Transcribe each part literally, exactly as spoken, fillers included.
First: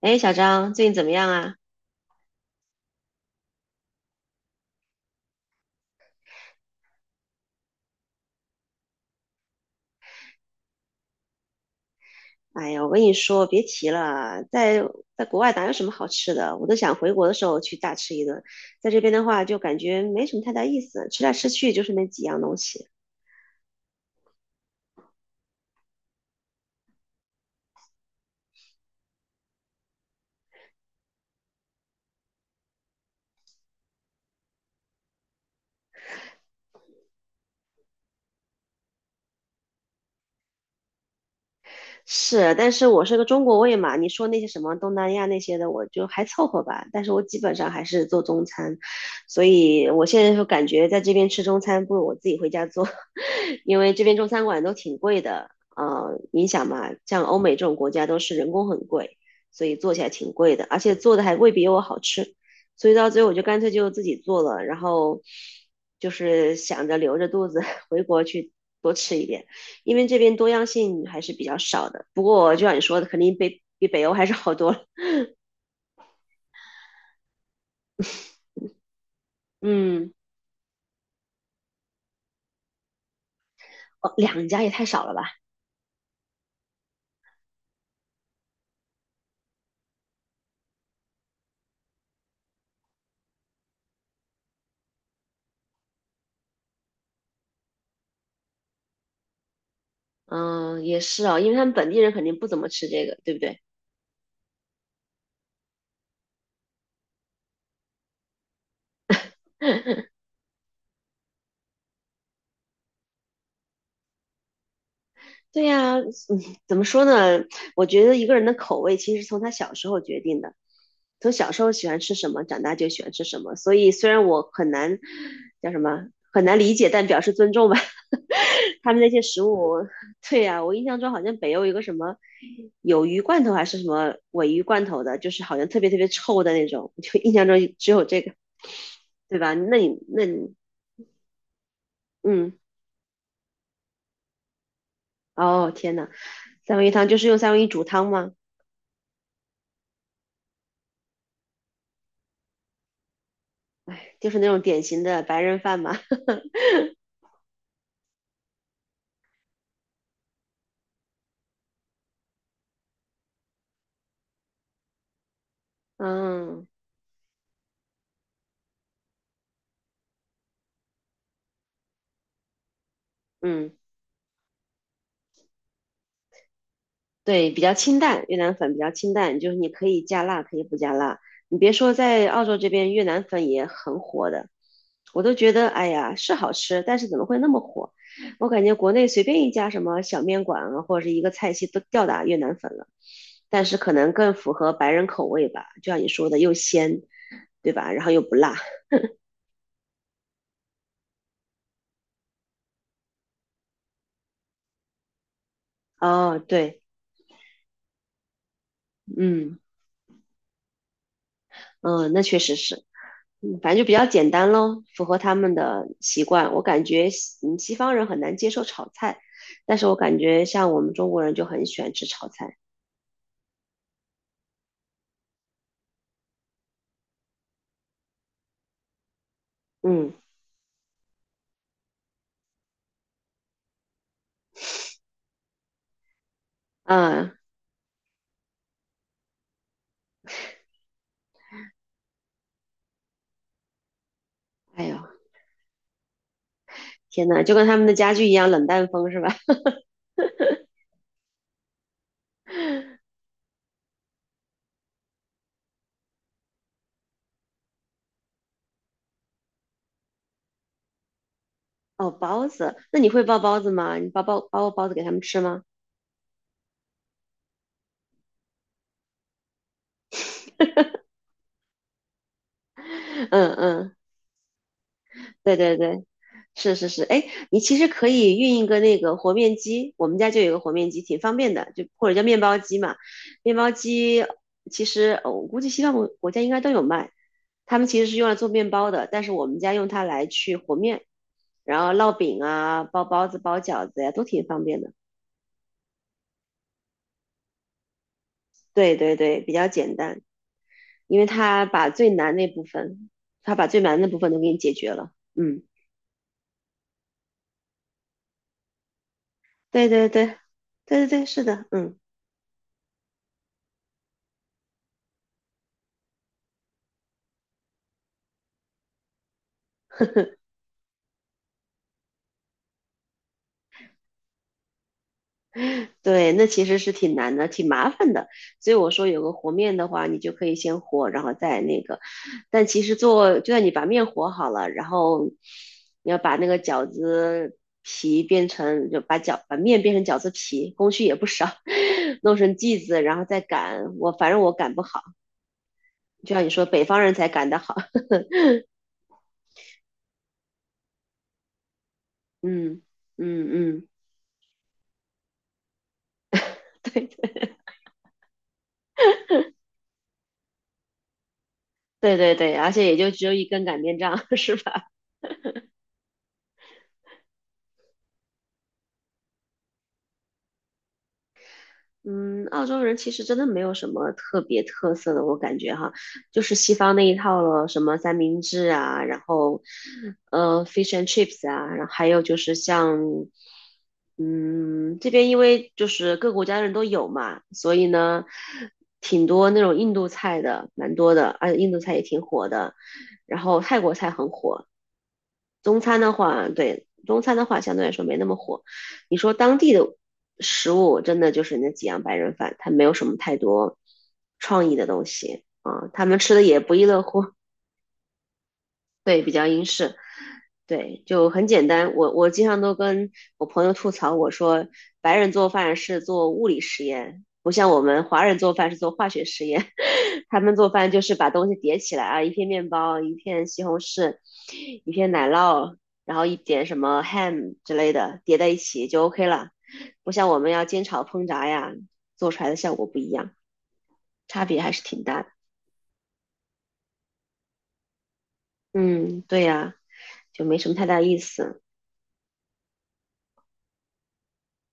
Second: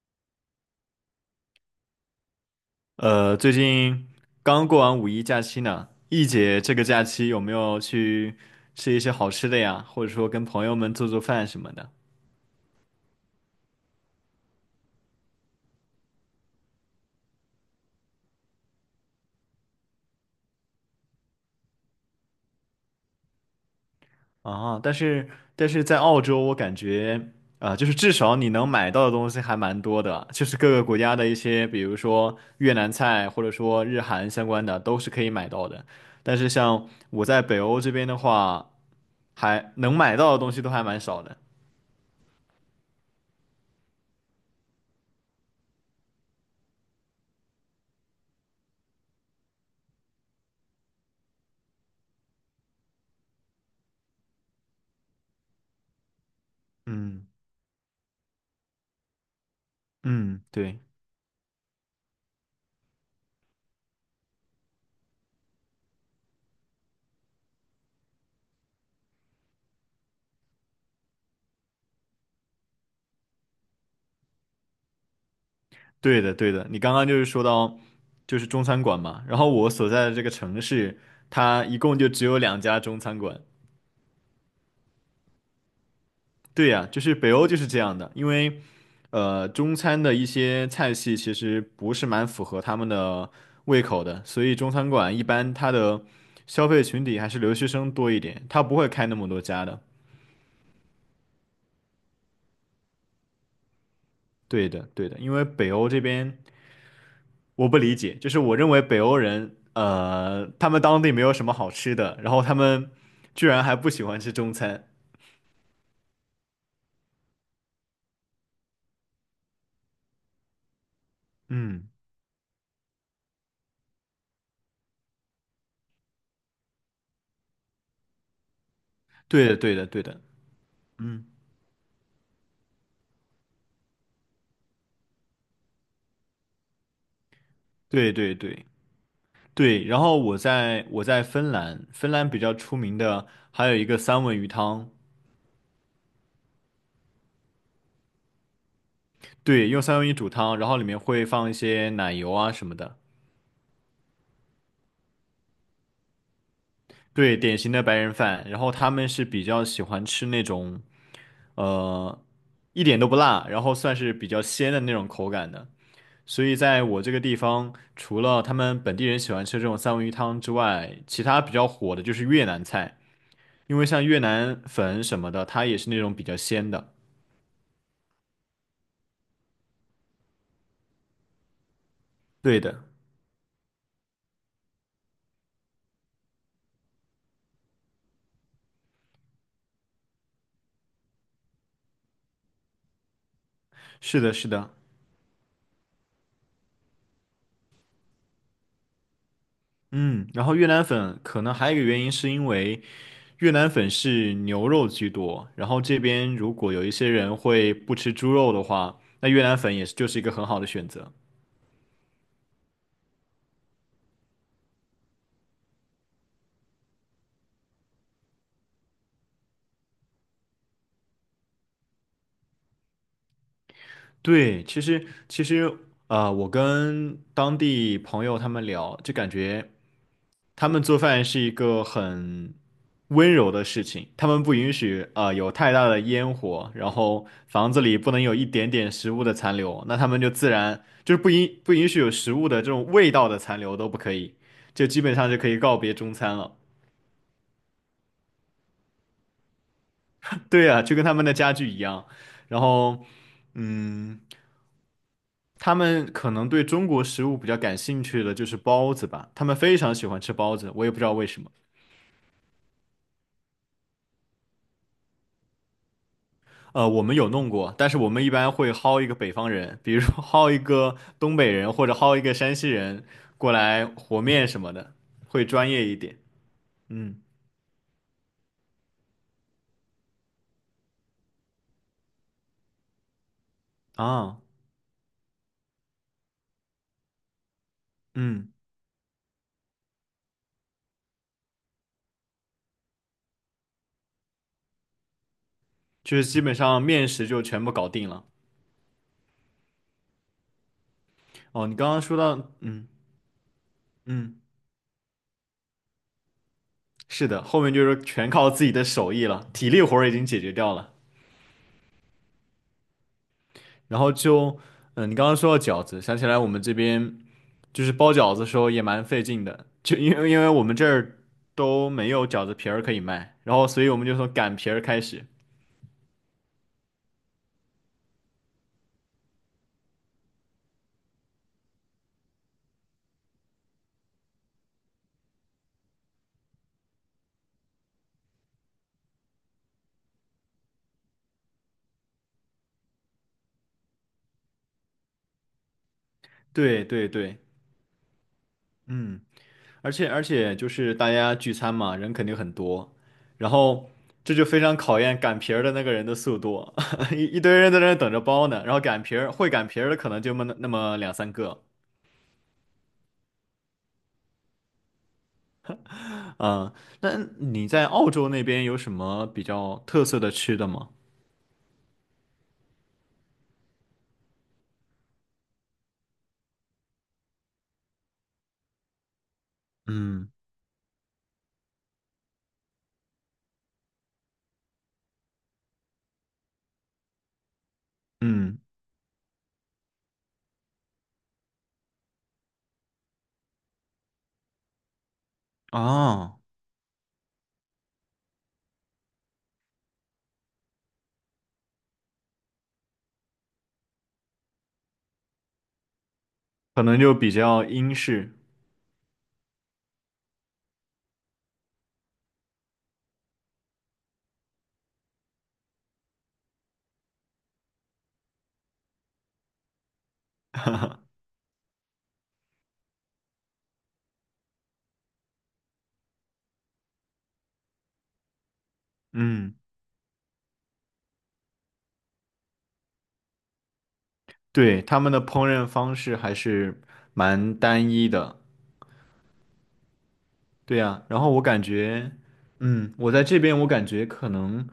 哎，小张，最近怎么样啊？呃，最近刚过完五一假期呢，易姐这个假期有没有去吃一些好吃的呀？或者说跟朋友们做做饭什么的？哎呀，我跟你说，别提了，在在国外哪有什么好吃的，我都想回国的时候去大吃一顿。在这边的话，就感觉没什么太大意思，吃来吃去就是那几样东西。啊，但是但是在澳洲，我感觉啊、就是至少你能买到的东西还蛮多的，就是各个国家的一些，比如说越南菜或者说日韩相关的，都是可以买到的。但是像我在北欧这边的话，还能买到的东西都还蛮少的。是，但是我是个中国胃嘛，你说那些什么东南亚那些的，我就还凑合吧。但是我基本上还是做中餐，所以我现在就感觉在这边吃中餐，不如我自己回家做，因为这边中餐馆都挺贵的。呃，你想嘛，像嗯欧美这种国家都是人工很贵，所以做起来挺嗯，贵的，而对。且做的还未必有我好吃，所以到最后我就干脆就自己做了，然后就是想着留着肚子 回国去多吃一点。因为这边多样性还是比较少的。不过就像你说的，肯定比比北欧还是好多了。对的，对的，你刚刚就是说到，就是中餐馆嘛，然后我所在嗯，的这个城市，它一共就只有两家中餐馆。哦，两家也太少了吧？对呀，就是北欧就是这样的，因为，呃，中餐的一些菜系其实不是蛮符合他们的胃口的，所以中餐馆一般它的消费群体还是留学生多一点，它不会开那么多家的。嗯，也是哦，因为他们本地人肯定不怎么吃这个，对不对？对的，对的，因为北欧这边我不理解，就是我认为北欧人，呃，他们当地没有什么好吃的，然后他们居然还不喜欢吃中餐。对呀，嗯，怎么说呢？我觉得一个人的口味其实从他小时候决定的，从小时候喜嗯，欢吃什么，长大就喜欢吃什么。所以虽然我很难叫什么很难理解，但表示尊重吧。他们那些食对的，对物，的，对的，对呀，我印象中好嗯，像北欧有个什么有鱼罐头还是什么尾鱼罐头的，就是好像特别特别臭的那种，就印象中只有对这个，对对对吧？那对。你然后那我你在我在芬兰，芬兰比嗯，较出名的还有一个三文鱼汤，哦天呐，三文鱼汤就是用三文鱼煮汤吗？对，用三文鱼煮汤，然后里面会放一些奶油啊什么的，哎，就是那种典型的白人饭嘛。对，典型的白人饭。然后他们是比较喜欢吃那种，呃，一点都不辣，然后算是比较鲜的那种口感的。所以嗯在我这个地方，除了他们本地人喜欢吃这种三文鱼汤之外，其他比较火的就是越南菜，嗯，因为像越南粉什么的，它也是那种比较鲜的。对，比较清淡，越南粉比较清淡，就是你可以加辣，可以不加辣。你别说，在澳洲对这的，边越南粉也很火的，我都觉得，哎呀，是好吃，但是怎么会那么火？我感觉国内随便一家什么小面馆啊，或者是一个菜系都吊打越南粉了，但是可能是的，更是符的，合白人口味吧，就像你说的，又鲜，对吧？然后又不辣。嗯，然后越南粉可能还有一个原因是因为越南粉是牛肉居多，然后这边哦，如果对，有一些人会不吃猪肉的话，那越南嗯粉也是就是一个很好的选择。嗯，那确实是。嗯，反正就比较简单咯，符合他们的习惯。我感觉西嗯西方人很难接受炒菜，但是我感觉像我们中国人就很喜欢吃炒菜。对，其实其实呃，我跟当地朋友他们聊，就感觉。嗯他们做饭是一个很温柔的事情，他们不允许啊有太大的烟火，然后啊，房子里不能有一点点食物的残留，那他们就自然就是不允不允许有食物的这种味道的残留都不可以，就哎呦，基本上就可以告别中餐了。天呐，就跟他们的家具一样冷淡风是吧？对啊，就跟他们的家具一样，然后嗯。他们可能对中国食物比较感兴趣的就是包子吧，他们非常喜欢吃包子，我也不知道为什么。哦，包子，那你会包包子吗？你包包包过包子给他们吃吗？呃，我们有弄过，但是我们一般会薅一个北方人，比如说 薅一个东北人或者薅一个山西人嗯过来嗯，和面什么的，会对专对业一对。点。是是是，嗯哎，你其实可以运一个那个和面机，我们家就有一个和面机，挺方便的，就或者叫面包机嘛。面包机啊，其实呃我估计西方国国家应该都有卖，他们其实是用来做嗯，面包的，但是我们家用它来去和面，然后烙饼啊、包包子、包饺子呀，都挺方便的。就是基本上面食就全部搞定了。对对对，比较简单，因为它哦，你把刚刚最说难到，那部嗯分，它把最难的部分都嗯，给你解决了。嗯，是的，后面就是全靠自己的手艺了，体力对活对儿已经对，解决掉了。对对对，是的，嗯。然后就，嗯，你刚刚说到饺子，想起来我们这边就是包饺子的时候也蛮费劲的，就因为因为我们这儿都没有饺子皮儿可以卖，然后所以我们就从擀皮儿开始。对，那其实是挺难的，挺麻烦的。所以我说有个和面的话，你就可以先和，然后再那个。但其实做，就算你把面和好了，然后你要把那个饺子皮变成，就把饺把面变成饺子皮，工序也不少，弄成剂子，然后再擀。我反正我擀不好，就像你说，北对方对人才对，擀得好。嗯，而且而且就是大家聚餐嘛，人肯定很嗯多，然嗯嗯，后这就非常考验擀皮儿的那个人的速度，对 一一对堆人在那儿等着包呢，然后擀皮儿会擀皮儿的可能就那么那么两三个，对对对，而且也就只有一根擀面杖，是吧？嗯，那你在澳洲那边有什么比较特色的吃的吗？嗯，澳洲人其实真的没有什么特别特色的，我感觉哈，就是西方那一套了，什么三明治啊，然后嗯呃，fish and chips 啊，然后还有就是像，嗯，这边因为就是各国家的人都有嘛，所以呢，嗯挺多那种印度菜的，蛮多的，而且印度菜也挺火的，然后泰国菜很火，中餐的啊。话，对，中餐的话相对来说没那么火。你说当地的食物，真的就是那几样白人饭，它没有什么太多创意的东西啊，他们吃的也不可亦能乐就乎，比较英式，对，比较英式。对，就很简单。我我经常都跟我朋友吐槽，我说白人做饭是做物理实验，不像我们华人做饭是做化学实验。他们做饭就是把东西叠起来啊，一片面包，一片西红柿，一片奶酪，然后一点什么 ham 之类的叠在一起就 OK 了。嗯，不像我们要煎炒烹炸呀，做出来的效果不一样，差别还是对，他挺们的大的。烹饪方式还是蛮单一的，嗯，对呀，就没什么对太大呀。意然后我思。感觉，嗯，我在这边我感觉可能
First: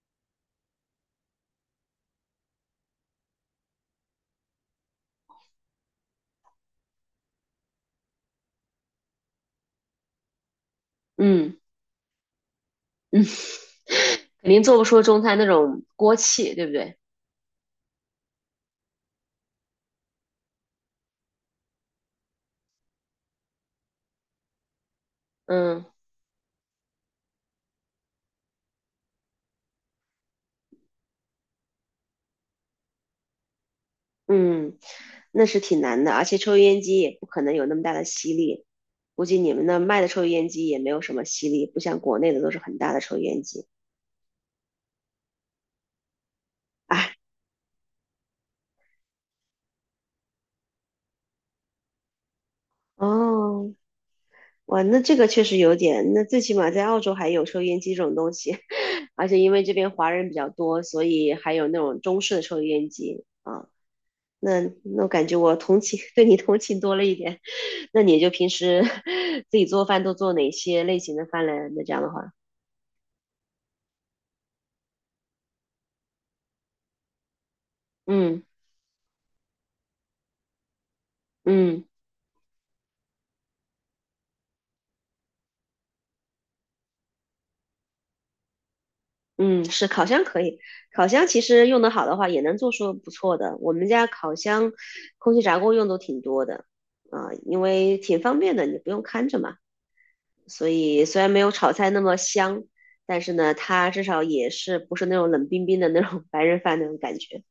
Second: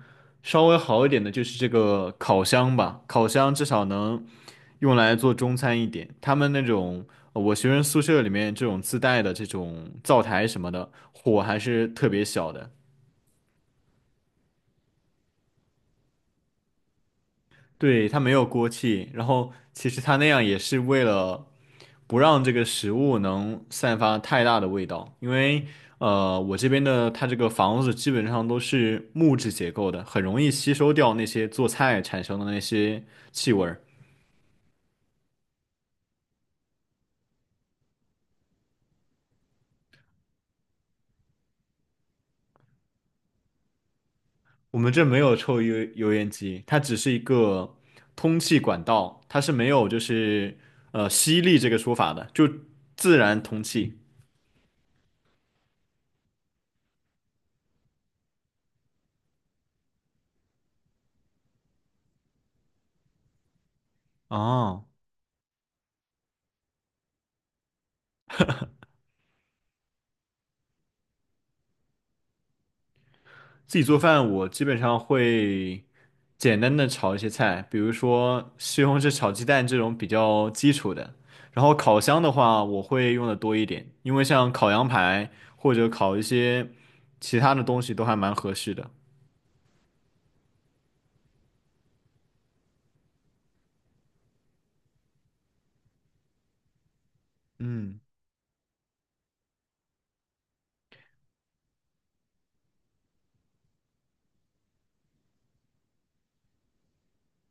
稍微好一点的就是这个烤箱吧，烤箱至少能用来做中餐一点。他们那种呃我学生宿舍里面这种自带的这种灶台什么的，火嗯。还是特别小的，肯定做不出中餐那种锅气，对不对？对，它没有锅气，然后其实它那样也是为了。不让这个食物能散发太大的味道，因为嗯呃，我这边的它这个房子基本上都是木质结构的，很容易吸收掉那些做菜产生的那些气味儿。嗯，那是挺难的，而且抽油烟机也不可能有那么大的吸力，估计你们那卖的抽油烟机也没有什么吸力，不像国内的都是很大的抽油烟机。我们这没有抽油油烟机，它只是哎，一个通气管道，它是没有就是呃吸力这个说法的，就自然通哦，气。哇，那这个确实有点，那最起码在澳洲还有抽油烟机这种东西，而且因为这边华人比较多，所以还有那种中式的抽油烟机啊。那哦那我感觉我同情，对你同情多了一点。那你就平时 自己做饭都做哪些类型的饭嘞？那这样的话，自己做饭，我基本上会简单的炒一些菜，比如嗯说西红柿炒鸡蛋这种比较基础的。然后嗯烤箱的话，我会用的多一点，因为像烤羊排或者烤一些其他的东西都还蛮合适的。嗯，是烤箱可以，烤箱其实用得好的话也能做出不错的。我们家烤箱、空气炸锅用都挺多的啊、因为嗯，挺方便的，你不用看着嘛。所以虽然没有炒菜那么香，但是呢，它至少也是不是那种冷冰冰的那种白人饭那种感觉。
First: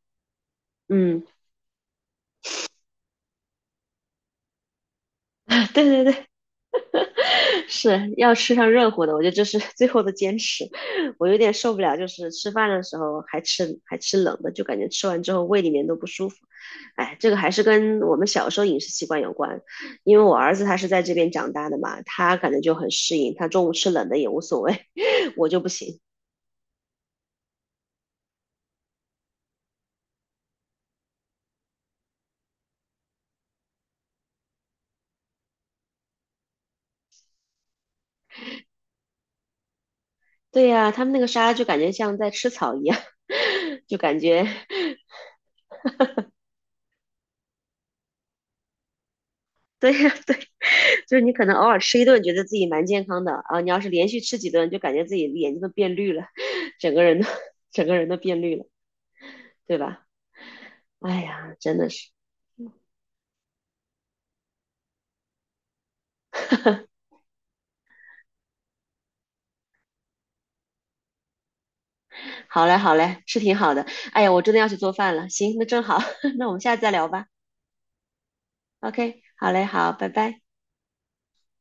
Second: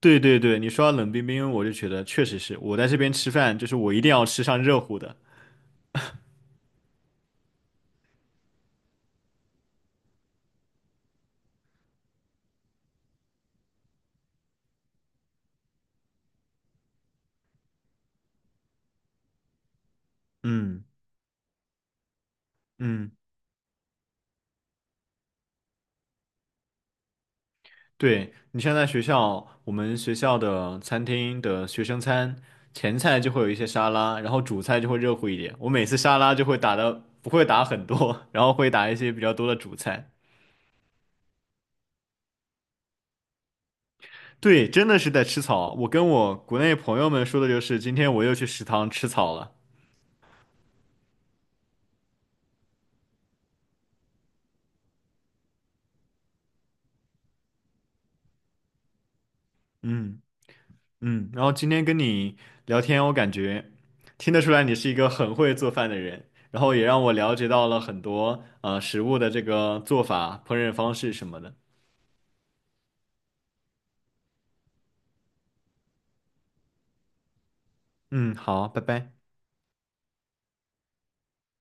对对对，你说到冷嗯，冰冰，我就觉得确实是我在这边吃饭，就是我一定要吃上热乎的。对对对，是要吃上热乎的，我觉得这是 最后的坚持。我有点受不了，就是吃饭的时候还吃还吃冷的，就感觉吃完之后胃里面都不舒服。哎，这个还是跟我们小时候饮食习惯有关，因为我儿子他嗯是在这边长大的嘛，他感觉就很嗯。适应，他中午吃冷的也无所谓，我就不行。对，你像在学校，我们学校的餐厅的学生餐，前菜就会有一些沙拉，然后主菜就会热乎一点。我每次沙拉就会打的不会打很多，然后会打一些比较多的主菜。对呀，他们那个沙拉就感觉像在吃草一样，就感觉 对，真的是在吃草。我跟我国内朋友们说的就是，今天我又去食堂吃草了。对呀，对，就是你可能偶尔吃一顿，觉得自己蛮健康的啊。你要是连续吃几顿，就感觉自己眼睛都变绿了，整个人都 整个人都变绿了，对吧？嗯哎嗯，然后呀，今真天的跟是，你聊天，我感觉听得出来你是一个很会做饭的人，然后也 让我了解到了很多呃食物的这个做法、烹饪方式什么的。好嘞，好嘞，是挺好的。哎呀，我真的要去做饭了。行，那正好，那我们下次再聊吧。嗯，好，拜拜。OK，好嘞，好，拜拜。